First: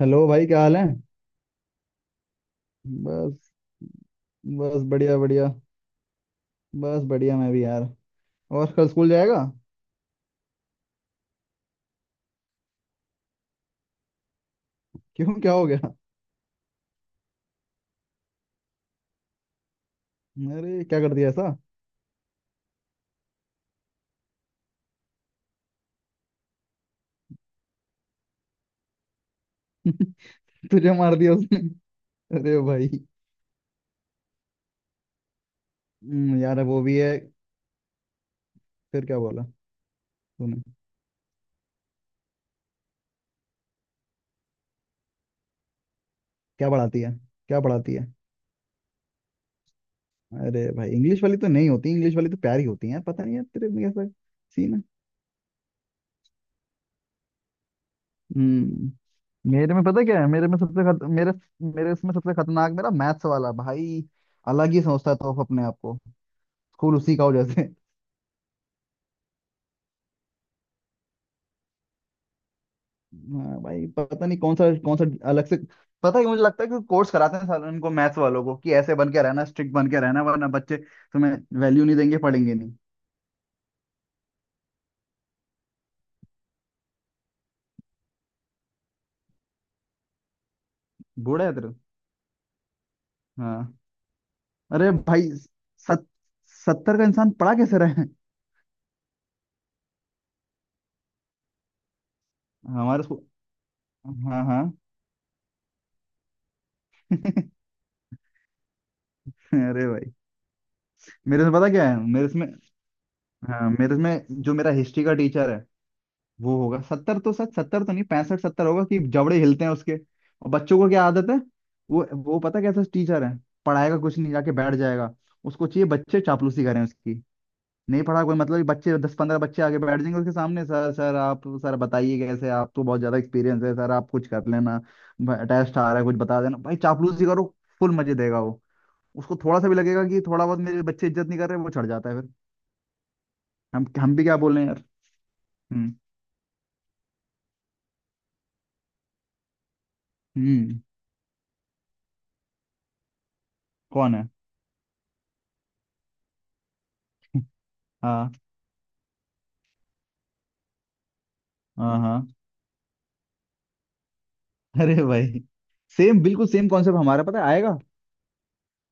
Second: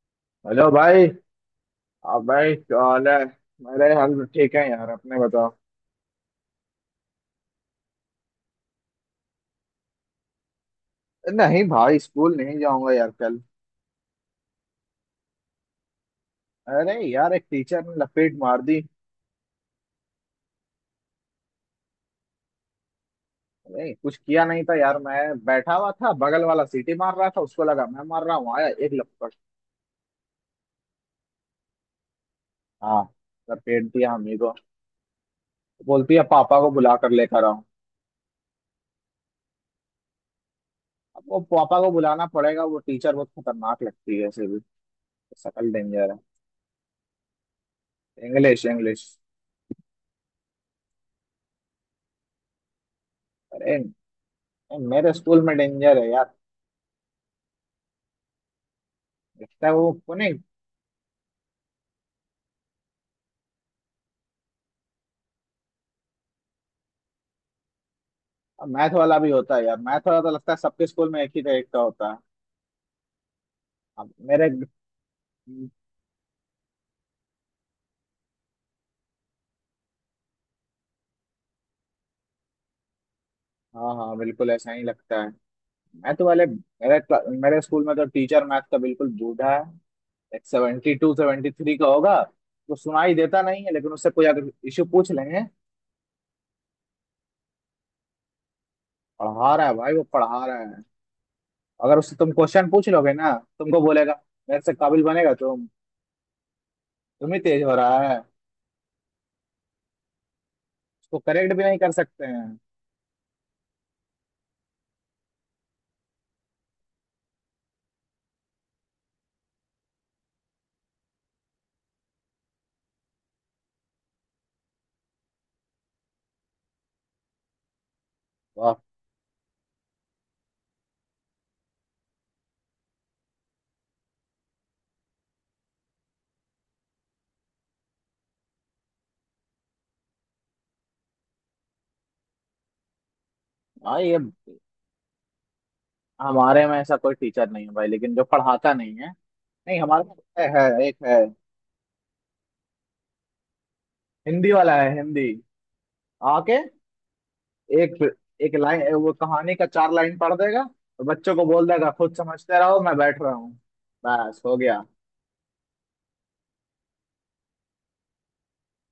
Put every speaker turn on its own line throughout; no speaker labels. Hello भाई, क्या
hello
हाल है?
भाई। आप भाई क्या हाल है।
बस
मेरे हाल तो ठीक है
बस
यार,
बढ़िया
अपने बताओ।
बढ़िया। बस बढ़िया, मैं भी यार। और कल स्कूल जाएगा?
नहीं भाई, स्कूल नहीं जाऊंगा यार कल।
क्यों? क्या हो गया?
अरे यार, एक टीचर ने लपेट मार दी।
अरे, क्या कर दिया ऐसा?
अरे कुछ किया नहीं था यार मैं। बैठा हुआ था, बगल वाला सीटी मार रहा था, उसको लगा मैं मार रहा हूँ, आया एक लपट।
तुझे मार दिया उसने? अरे भाई।
हाँ। लपेट दिया हमी को। बोलती है पापा
यार
को
वो
बुला
भी
कर
है।
लेकर आओ।
फिर क्या बोला तूने?
अब वो पापा को बुलाना पड़ेगा, वो टीचर बहुत खतरनाक लगती है ऐसे भी। सकल डेंजर।
क्या पढ़ाती है? क्या पढ़ाती है?
है, इंग्लिश इंग्लिश।
अरे भाई, इंग्लिश वाली तो नहीं होती, इंग्लिश वाली तो प्यारी होती है। पता नहीं यार, तेरे
अरे।
में कैसा सीन है।
मेरे स्कूल में डेंजर है यार।
हम्म।
लगता है
मेरे में
वो।
पता क्या है, मेरे में सबसे खत, मेरे मेरे इसमें सबसे खतरनाक मेरा मैथ्स वाला भाई। अलग ही सोचता था वो अपने आप को। स्कूल उसी का हो जैसे।
मैथ वाला भी होता है यार, मैथ वाला तो लगता है सबके स्कूल में एक ही टाइप का होता है।
हाँ भाई,
अब
पता नहीं
मेरे।
कौन सा कौन सा अलग से। पता है, मुझे लगता है कि कोर्स कराते हैं साल उनको मैथ्स वालों को कि ऐसे बन के रहना, स्ट्रिक्ट बन के रहना, वरना बच्चे तुम्हें वैल्यू नहीं देंगे, पढ़ेंगे नहीं।
हाँ हाँ, बिल्कुल ऐसा ही लगता है। मैथ वाले मेरे मेरे स्कूल में तो टीचर मैथ का बिल्कुल बूढ़ा है। एक सेवेंटी टू
बूढ़ा
सेवेंटी
है तेरे?
थ्री का होगा। तो सुनाई देता नहीं है,
हाँ।
लेकिन उससे कोई अगर इश्यू
अरे
पूछ
भाई,
लेंगे।
सत, 70 का इंसान पढ़ा कैसे रहे हैं?
पढ़ा रहा है भाई, वो पढ़ा रहा है। अगर उससे तुम क्वेश्चन पूछ
हमारे
लोगे
स्कूल।
ना, तुमको बोलेगा
हाँ,
मेरे
हाँ।
से काबिल बनेगा तुम। तुम ही तेज हो रहा है।
अरे भाई,
उसको
मेरे से
करेक्ट भी
पता
नहीं
क्या
कर
है,
सकते
मेरे इसमें।
हैं।
हाँ, मेरे इसमें जो मेरा हिस्ट्री का टीचर है, वो होगा 70 तो, सच सत्तर तो नहीं, 65-70 होगा, कि जबड़े हिलते हैं उसके। और बच्चों को क्या आदत है? वो पता कैसा टीचर है। पढ़ाएगा कुछ नहीं, जाके बैठ जाएगा। उसको चाहिए बच्चे चापलूसी करें उसकी। नहीं पढ़ा कोई मतलब नहीं,
वाह।
बच्चे, 10-15 बच्चे आगे बैठ जाएंगे उसके सामने, सर सर आप, सर बताइए कैसे, आपको बहुत ज्यादा एक्सपीरियंस है, सर आप कुछ कर लेना। टेस्ट आ रहा है, कुछ बता देना भाई, चापलूसी करो। फुल मजे देगा वो। उसको थोड़ा सा भी लगेगा कि थोड़ा बहुत मेरे बच्चे इज्जत नहीं कर रहे, वो चढ़ जाता है फिर। हम
भाई
हम
ये
भी क्या बोल रहे हैं यार। हम्म।
हमारे में ऐसा कोई टीचर नहीं है भाई, लेकिन जो पढ़ाता नहीं है। नहीं हमारे पास है
हम्म
है, एक है।
कौन है?
हिंदी वाला है हिंदी। आके एक।
हाँ।
एक लाइन वो कहानी का चार लाइन पढ़ देगा, तो बच्चों को बोल देगा
हाँ,
खुद
हाँ।
समझते रहो मैं बैठ रहा हूँ। बस हो गया।
अरे भाई, सेम, बिल्कुल सेम कॉन्सेप्ट हमारा, पता है आएगा।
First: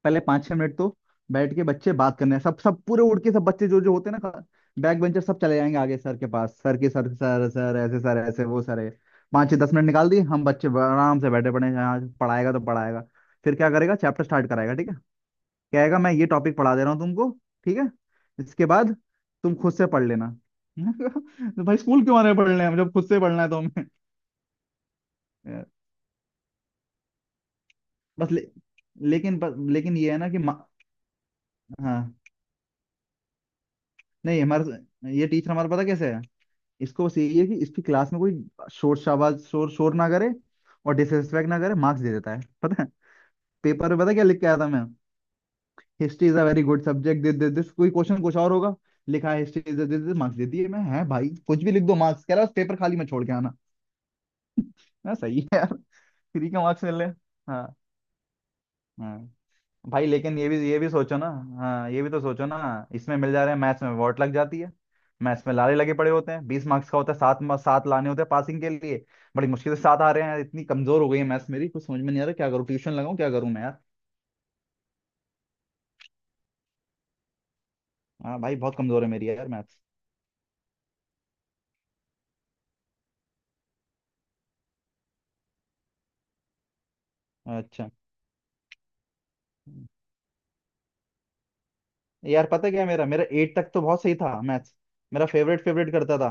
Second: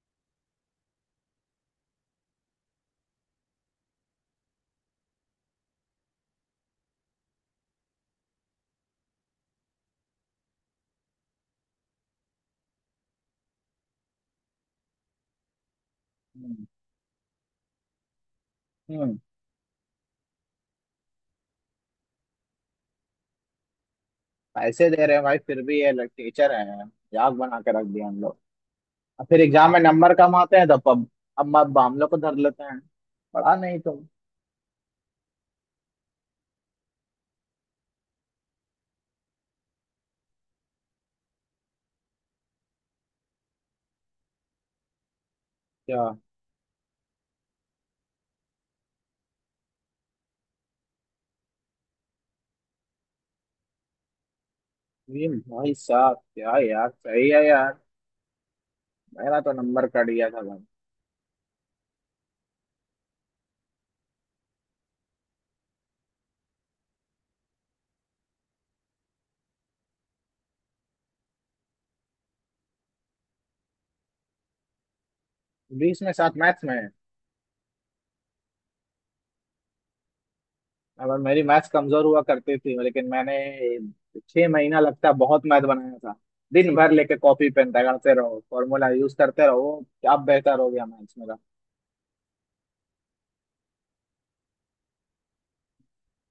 पहले पाँच छह मिनट तो बैठ के बच्चे बात करने हैं। सब सब पूरे उड़ के सब बच्चे जो जो होते हैं ना, बैक बेंचर सब चले जाएंगे आगे सर के पास, सर के सर सर सर ऐसे सर ऐसे, वो सर है। 5, 6, 10 मिनट निकाल दिए, हम बच्चे आराम से बैठे पड़े हैं, यहाँ पढ़ाएगा तो पढ़ाएगा। फिर क्या करेगा, चैप्टर स्टार्ट कराएगा, ठीक है। कहेगा मैं ये टॉपिक
हम्म।
पढ़ा दे रहा हूँ तुमको। ठीक है, इसके बाद
हम्म,
तुम खुद से पढ़ लेना। तो भाई स्कूल क्यों आने पढ़ने, हम जब खुद से पढ़ना है तो हमें।
पैसे दे रहे हैं भाई, फिर
यार,
भी ये लोग टीचर है। याद बना के रख दिया हम
बस
लोग।
ले,
और
लेकिन
फिर
बस
एग्जाम में
लेकिन ये
नंबर
है ना
कम
कि।
आते हैं तो अब। अब हम
हाँ।
लोग को धर लेते हैं। पढ़ा नहीं तो।
नहीं, हमारा ये टीचर हमारा पता कैसे है, इसको बस यही है कि इसकी क्लास में कोई शोर शाबाज, शोर शोर ना करे, और डिसरिस्पेक्ट ना करे, मार्क्स दे देता है, पता है। पेपर में पता क्या लिख के आया था मैं?
क्या।
History is a very good subject, this this this, कोई क्वेश्चन कुछ और होगा, लिखा है history is this this, marks दे दिए। मैं है भाई कुछ भी लिख दो मार्क्स कह रहा है, बस पेपर खाली में छोड़ के आना। मैं,
ये
सही है यार।
भाई साहब
फ्री
क्या
के मार्क्स
यार,
मिल रहे हैं।
सही है यार।
हाँ। हाँ
मेरा तो नंबर
भाई,
कट गया
लेकिन
था
ये भी
भाई।
ये भी सोचो ना। हाँ, ये भी तो सोचो ना। इसमें मिल जा रहे हैं, मैथ्स में वॉट लग जाती है। मैथ्स में लारे लगे पड़े होते हैं, 20 मार्क्स का होता है, सात लाने होते हैं पासिंग के लिए। बड़ी मुश्किल से सात आ रहे हैं यार, इतनी कमजोर हो गई है मैथ्स मेरी, कुछ समझ में नहीं आ रहा, क्या करूँ? ट्यूशन लगाऊं? क्या करूँ मैं यार?
20 में 7 मैथ्स में।
हाँ भाई, बहुत कमजोर है मेरी यार मैथ्स।
और मेरी मैथ्स कमजोर हुआ करती थी, लेकिन मैंने 6 महीना लगता है बहुत मैथ बनाया था। दिन भर लेके कॉपी पेन
अच्छा।
रगड़ते रहो, फॉर्मूला यूज करते रहो। अब बेहतर हो गया मैथ्स मेरा।
यार पता क्या है, मेरा मेरा 8 तक तो बहुत सही था मैथ्स। मेरा फेवरेट, फेवरेट करता था।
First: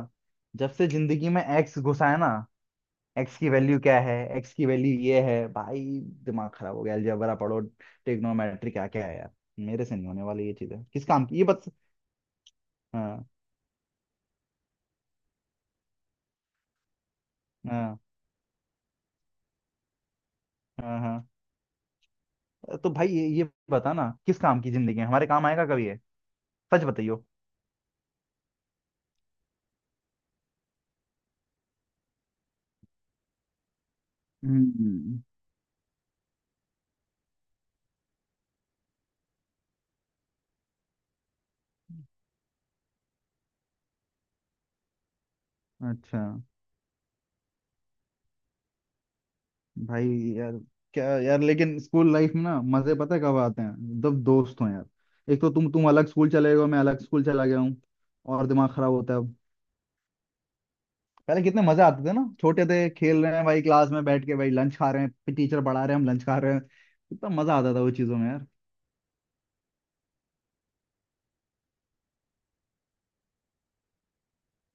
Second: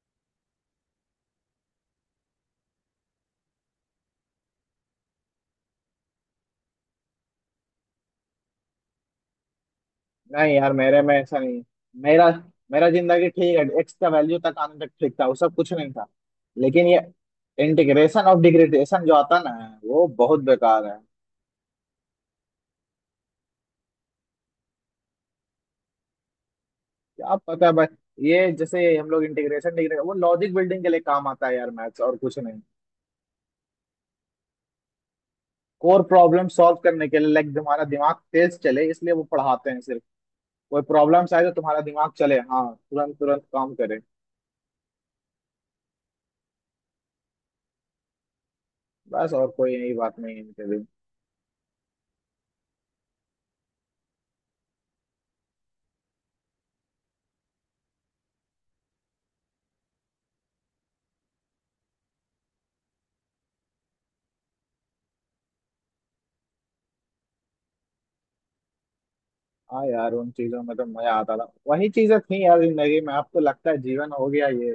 जब से जिंदगी में एक्स घुसा है ना, एक्स की वैल्यू क्या है, एक्स की वैल्यू ये है भाई, दिमाग खराब हो गया। अलजेब्रा पढ़ो, ट्रिग्नोमेट्री, क्या क्या है यार। मेरे से नहीं होने वाली ये
नहीं यार,
चीजें,
मेरे
किस
में
काम की
ऐसा
ये
नहीं है।
बस।
मेरा मेरा
हाँ,
जिंदगी ठीक है, एक्स का वैल्यू तक आने तक ठीक था, वो सब कुछ नहीं था। लेकिन ये
हाँ,
इंटीग्रेशन ऑफ डिग्रेडेशन जो आता ना, वो बहुत बेकार है।
हाँ, हाँ। तो भाई, ये बता ना, किस काम की जिंदगी है, हमारे काम आएगा कभी है? सच बताइयो।
क्या पता है भाई, ये जैसे हम लोग इंटीग्रेशन डिग्रेडेशन वो लॉजिक बिल्डिंग के लिए काम आता है यार मैथ्स, और कुछ नहीं।
हम्म।
कोर प्रॉब्लम सॉल्व करने के लिए, लाइक तुम्हारा दिमाग तेज चले, इसलिए वो पढ़ाते हैं सिर्फ। कोई प्रॉब्लम्स आए तो तुम्हारा दिमाग चले, हाँ तुरंत तुरंत काम करे।
अच्छा।
बस, और कोई यही
भाई
बात नहीं है
यार,
इनके लिए।
क्या यार, लेकिन स्कूल लाइफ में ना मजे पता है कब आते हैं? जब दोस्त हो यार। एक तो तुम अलग स्कूल चले गए हो, मैं अलग स्कूल चला गया हूँ, और दिमाग खराब होता है। पहले कितने मजे आते थे ना, छोटे थे, खेल रहे हैं भाई, क्लास में बैठ के भाई लंच खा रहे हैं, टीचर पढ़ा रहे हैं, हम लंच खा रहे हैं। कितना मजा आता था वो चीजों में यार।
हाँ यार उन चीजों में तो मजा आता था, वही चीजें थी यार जिंदगी में, आपको लगता है जीवन हो गया ये।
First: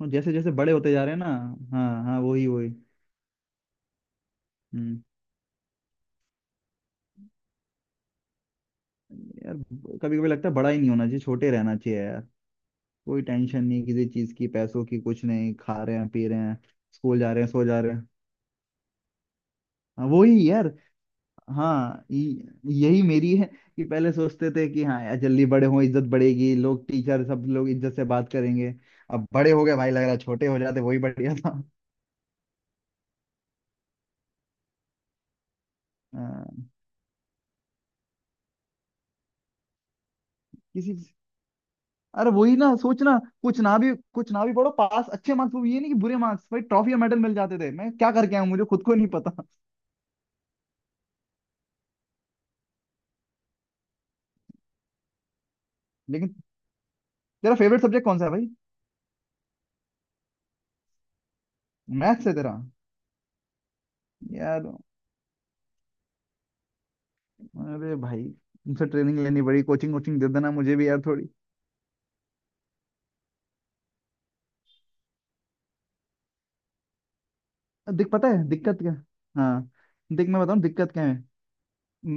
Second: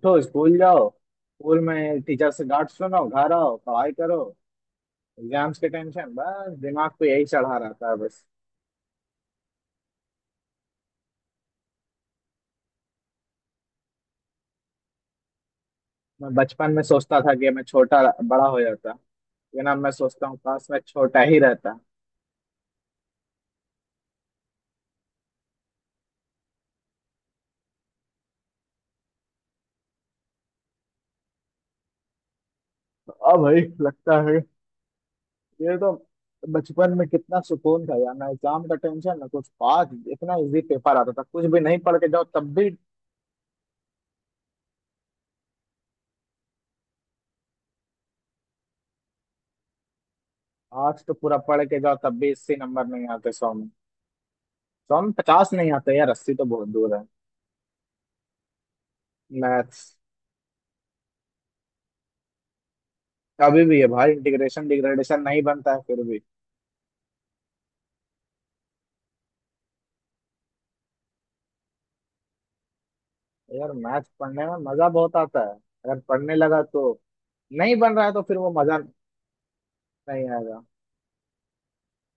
और जैसे जैसे
स्कूल
बड़े
जाओ,
होते जा रहे हैं ना।
स्कूल में
हाँ हाँ,
टीचर से
वही वही।
डांट सुनो, घर आओ पढ़ाई करो।
हम्म।
एग्जाम्स के टेंशन बस दिमाग को यही चढ़ा रहता है बस।
यार, कभी कभी लगता है बड़ा ही नहीं होना चाहिए, छोटे रहना चाहिए यार। कोई टेंशन नहीं किसी चीज की, पैसों की कुछ नहीं, खा रहे हैं पी
मैं
रहे हैं,
बचपन में
स्कूल
सोचता
जा
था
रहे
कि
हैं,
मैं
सो जा रहे
छोटा
हैं।
बड़ा हो जाता, लेकिन अब मैं
हाँ,
सोचता हूँ
वही यार।
काश मैं छोटा ही रहता।
हाँ, यही मेरी है, कि पहले सोचते थे कि हाँ यार जल्दी बड़े हों, इज्जत बढ़ेगी, लोग टीचर सब लोग इज्जत से बात करेंगे। अब बड़े हो गए भाई, लग रहा है छोटे हो जाते वही बढ़िया था।
हाँ भाई लगता है। ये तो
हाँ,
बचपन में कितना सुकून था यार, ना एग्जाम का टेंशन ना कुछ, पास इतना इजी, पेपर
किसी,
आता था कुछ भी नहीं पढ़ के जाओ
अरे
तब
वही
भी।
ना सोचना, कुछ ना भी पढ़ो पास, अच्छे मार्क्स, वो ये नहीं कि बुरे मार्क्स भाई, ट्रॉफी या मेडल मिल जाते थे, मैं क्या करके आया हूँ, मुझे खुद को नहीं पता।
आर्ट्स तो पूरा पढ़ के जाओ तब भी 80 नंबर नहीं आते 100 में। सौ में 50 नहीं आते यार, 80
लेकिन
तो बहुत दूर है।
तेरा फेवरेट सब्जेक्ट कौन सा है भाई?
मैथ्स।
मैथ्स है तेरा?
अभी भी है भाई, इंटीग्रेशन
यार।
डिग्रेडेशन नहीं बनता है फिर भी।
अरे भाई, तुमसे ट्रेनिंग लेनी पड़ी, कोचिंग वोचिंग दे देना मुझे भी यार थोड़ी।
यार मैथ्स पढ़ने में मजा बहुत आता है अगर पढ़ने लगा तो। नहीं बन रहा
दिक
है तो
पता
फिर
है
वो मजा
दिक्कत क्या। हाँ।
नहीं
देख मैं बताऊँ
आएगा।
दिक्कत क्या है,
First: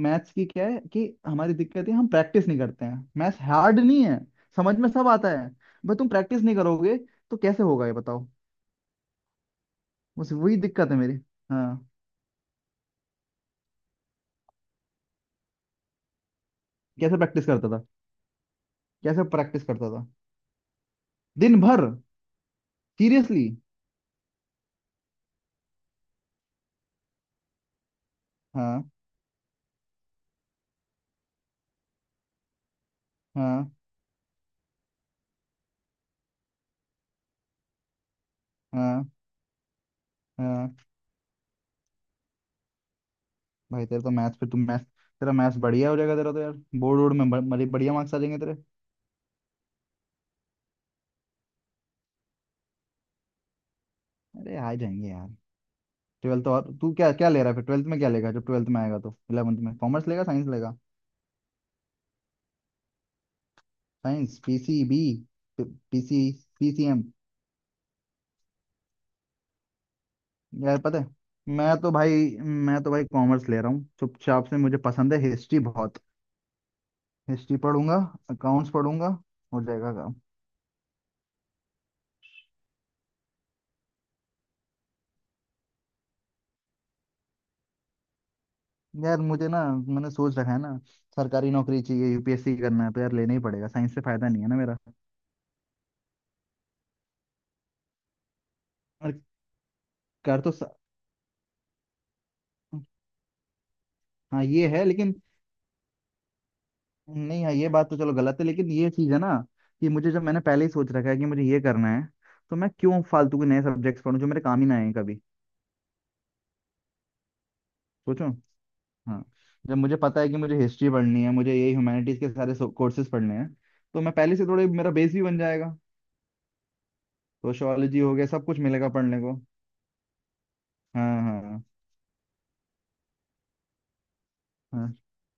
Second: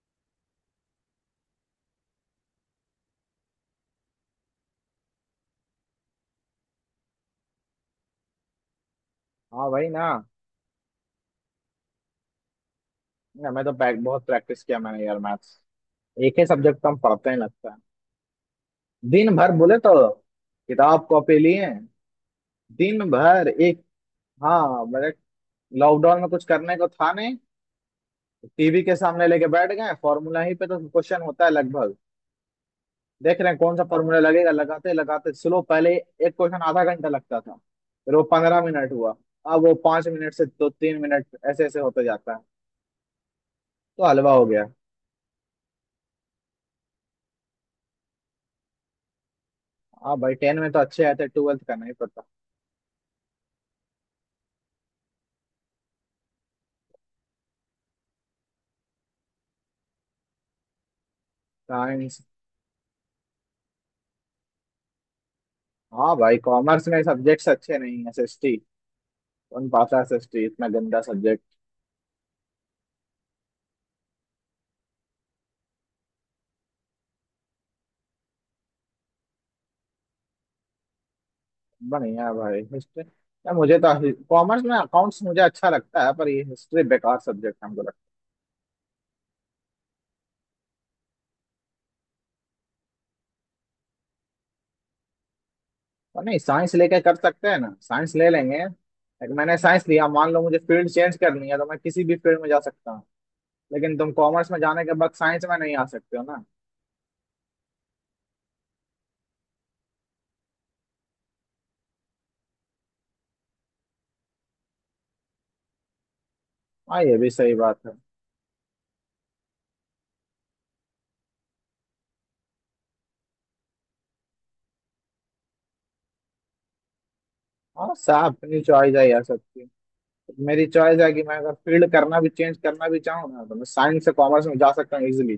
मैथ्स की क्या है, कि हमारी दिक्कत है हम प्रैक्टिस नहीं करते हैं, मैथ्स हार्ड नहीं है, समझ में सब आता है, बस तुम प्रैक्टिस नहीं करोगे तो कैसे होगा, ये बताओ।
हाँ भाई ना।
बस वही दिक्कत है मेरी। हाँ।
ना, मैं तो बहुत प्रैक्टिस किया मैंने यार मैथ्स। एक ही सब्जेक्ट हम
कैसे
पढ़ते हैं
प्रैक्टिस करता
लगता है।
था? कैसे
दिन भर
प्रैक्टिस
बोले
करता था?
तो किताब कॉपी
दिन
लिए
भर।
दिन
सीरियसली?
भर एक। हाँ मेरे लॉकडाउन में कुछ करने को था नहीं, टीवी
हाँ,
के सामने लेके बैठ गए। फॉर्मूला ही पे तो क्वेश्चन होता है लगभग, देख रहे हैं
हाँ,
कौन सा फॉर्मूला लगेगा, लगाते लगाते स्लो पहले एक क्वेश्चन आधा घंटा लगता था, फिर वो 15 मिनट
हाँ,
हुआ। अब वो 5 मिनट से दो
हाँ।
तीन मिनट ऐसे ऐसे होते जाता है,
भाई तेरे
तो
तो
हलवा
मैथ्स
हो
पे, तुम
गया।
मैथ्स, तेरा मैथ्स बढ़िया हो जाएगा तेरा तो यार। बोर्ड वोर्ड में बढ़िया मार्क्स आ जाएंगे तेरे।
हाँ भाई, टेन में तो अच्छे आए थे, ट्वेल्थ का नहीं पता।
अरे आ जाएंगे यार। 12th, और तू क्या क्या ले रहा है फिर? ट्वेल्थ में क्या लेगा जब 12th में आएगा तो? 11th में कॉमर्स लेगा, साइंस लेगा?
साइंस।
Science, PCB?
हाँ
पीसी?
भाई, कॉमर्स में
PCM?
सब्जेक्ट्स अच्छे नहीं है, एस एस टी। कौन पाता एस एस टी इतना
यार पता
गंदा।
है, मैं तो भाई मैं तो भाई कॉमर्स ले रहा हूँ चुपचाप से, मुझे पसंद है हिस्ट्री बहुत। हिस्ट्री पढ़ूंगा, अकाउंट्स पढ़ूंगा, हो जाएगा काम।
बढ़िया भाई, हिस्ट्री या मुझे तो कॉमर्स में अकाउंट्स मुझे अच्छा लगता है, पर ये हिस्ट्री बेकार सब्जेक्ट हमको लगता
यार मुझे ना, मैंने सोच रखा है ना सरकारी नौकरी चाहिए, UPSC करना है, तो यार लेना ही पड़ेगा, साइंस से फायदा नहीं है ना मेरा।
है। नहीं साइंस लेके कर सकते हैं ना, साइंस ले लेंगे।
और
एक, मैंने साइंस लिया मान
कर
लो,
तो
मुझे
स...
फील्ड चेंज करनी है तो मैं किसी भी फील्ड में जा सकता हूँ। लेकिन तुम
हाँ
कॉमर्स में
ये
जाने
है,
के बाद
लेकिन
साइंस में नहीं आ सकते हो ना।
नहीं, हाँ, ये बात तो चलो गलत है, लेकिन ये चीज़ है ना कि मुझे, जब मैंने पहले ही सोच रखा है कि मुझे ये करना है, तो मैं क्यों फालतू के नए सब्जेक्ट्स पढूं जो मेरे काम ही ना आए कभी।
हाँ ये भी सही बात है।
सोचो। हाँ, जब मुझे पता है कि मुझे हिस्ट्री पढ़नी है, मुझे ये ह्यूमैनिटीज के सारे कोर्सेज पढ़ने हैं, तो मैं पहले से, थोड़े मेरा बेस भी बन जाएगा,
हाँ
सोशियोलॉजी हो गया,
साहब,
सब कुछ
अपनी
मिलेगा
चॉइस है
पढ़ने
यार
को।
सबकी। मेरी चॉइस है
हाँ,
कि मैं अगर
हाँ,
फील्ड करना भी चेंज करना भी चाहूँ ना, तो मैं साइंस से कॉमर्स में जा सकता
हाँ,
हूँ इजिली।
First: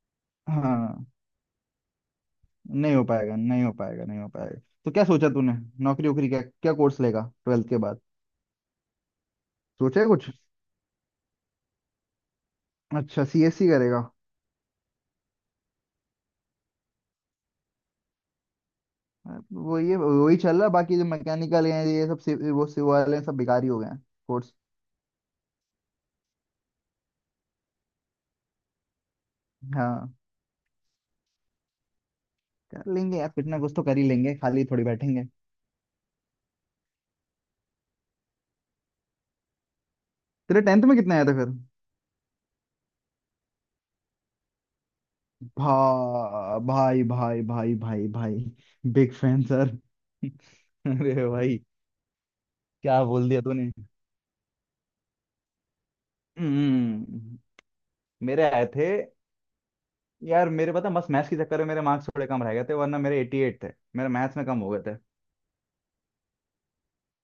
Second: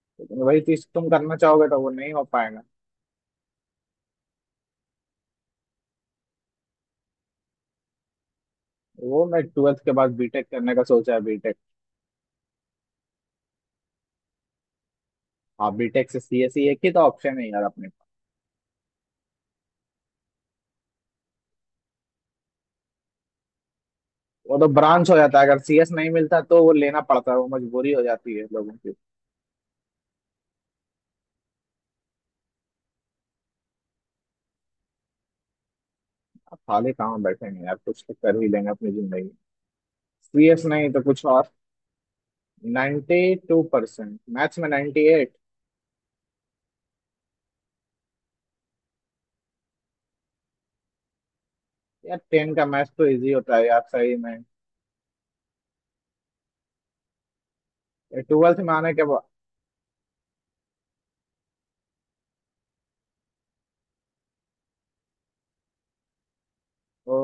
लेकिन वही चीज
हाँ।
तुम करना चाहोगे तो वो नहीं हो पाएगा।
नहीं हो पाएगा, नहीं हो पाएगा, नहीं हो पाएगा। तो क्या सोचा तूने? नौकरी वोकरी क्या क्या कोर्स लेगा 12th के बाद?
वो मैं ट्वेल्थ के
सोचा है
बाद
कुछ?
बीटेक करने का सोचा है, बीटेक।
अच्छा, CSC करेगा?
हाँ बीटेक से सीएसई, एक ही तो ऑप्शन है यार अपने पास।
वो ये वही चल रहा है, बाकी जो मैकेनिकल हैं ये सब, वो सिव वाले हैं, सब बेकार ही हो गए हैं, कोर्स।
वो तो ब्रांच हो जाता है, अगर सीएस नहीं मिलता तो वो लेना पड़ता है, वो मजबूरी हो जाती है लोगों की।
हाँ, कर लेंगे यार कुछ ना कुछ तो, कर ही लेंगे, खाली थोड़ी बैठेंगे।
अब खाली कहाँ बैठेंगे यार, कुछ तो कर ही लेंगे अपनी जिंदगी।
तेरे
सीएस
10th
नहीं
में
तो
कितने
कुछ
आए थे
और।
फिर?
92% मैथ्स में 98।
भा भाई भाई भाई भाई भाई, बिग फैन सर। अरे भाई,
यार 10 का मैथ्स
क्या
तो
बोल
इजी
दिया
होता है
तूने।
यार सही में।
हम्म।
ये
मेरे
12th
आए
में
थे।
आने के बाद।
यार मेरे पता, मस्त मैथ्स के चक्कर में मेरे मार्क्स थोड़े कम रह गए थे, वरना मेरे 88 थे, मेरे मैथ्स में कम हो गए थे।
ओ।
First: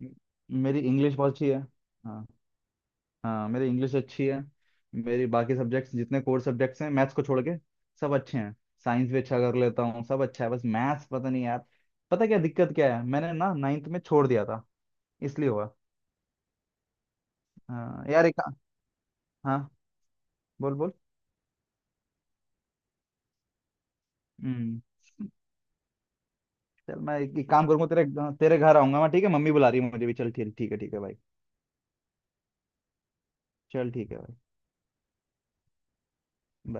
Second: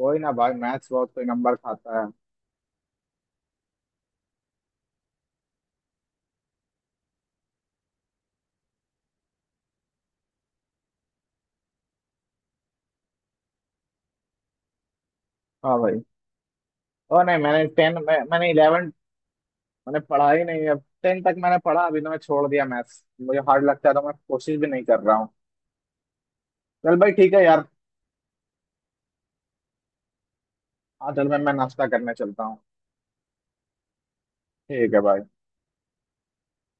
कोई ना भाई,
मेरी
मैथ्स बहुत
इंग्लिश
कोई
बहुत अच्छी
नंबर
है।
खाता है।
हाँ। हाँ, मेरी इंग्लिश अच्छी है, मेरी बाकी सब्जेक्ट्स जितने कोर सब्जेक्ट्स हैं मैथ्स को छोड़ के, सब अच्छे हैं। साइंस भी अच्छा कर लेता हूँ, सब अच्छा है, बस मैथ्स पता नहीं यार। पता क्या दिक्कत क्या है, मैंने ना 9th में छोड़ दिया था, इसलिए हुआ।
हाँ भाई। ओ नहीं, मैंने 10
हाँ
मैं,
यार, एक।
मैंने 11
हाँ।
मैंने पढ़ा ही नहीं।
बोल
अब
बोल।
10 तक मैंने पढ़ा, अभी तो मैं छोड़ दिया मैथ्स, मुझे हार्ड लगता है तो मैं कोशिश भी
हम्म।
नहीं कर रहा हूँ। चल
चल,
भाई
मैं
ठीक
एक,
है
एक
यार।
काम करूँगा तेरे, तेरे घर आऊंगा मैं, ठीक है, मम्मी बुला रही है मुझे भी, चल ठीक, ठीक है, ठीक है
हाँ
भाई।
चल, मैं नाश्ता करने चलता हूँ।
चल ठीक है भाई।
ठीक है भाई।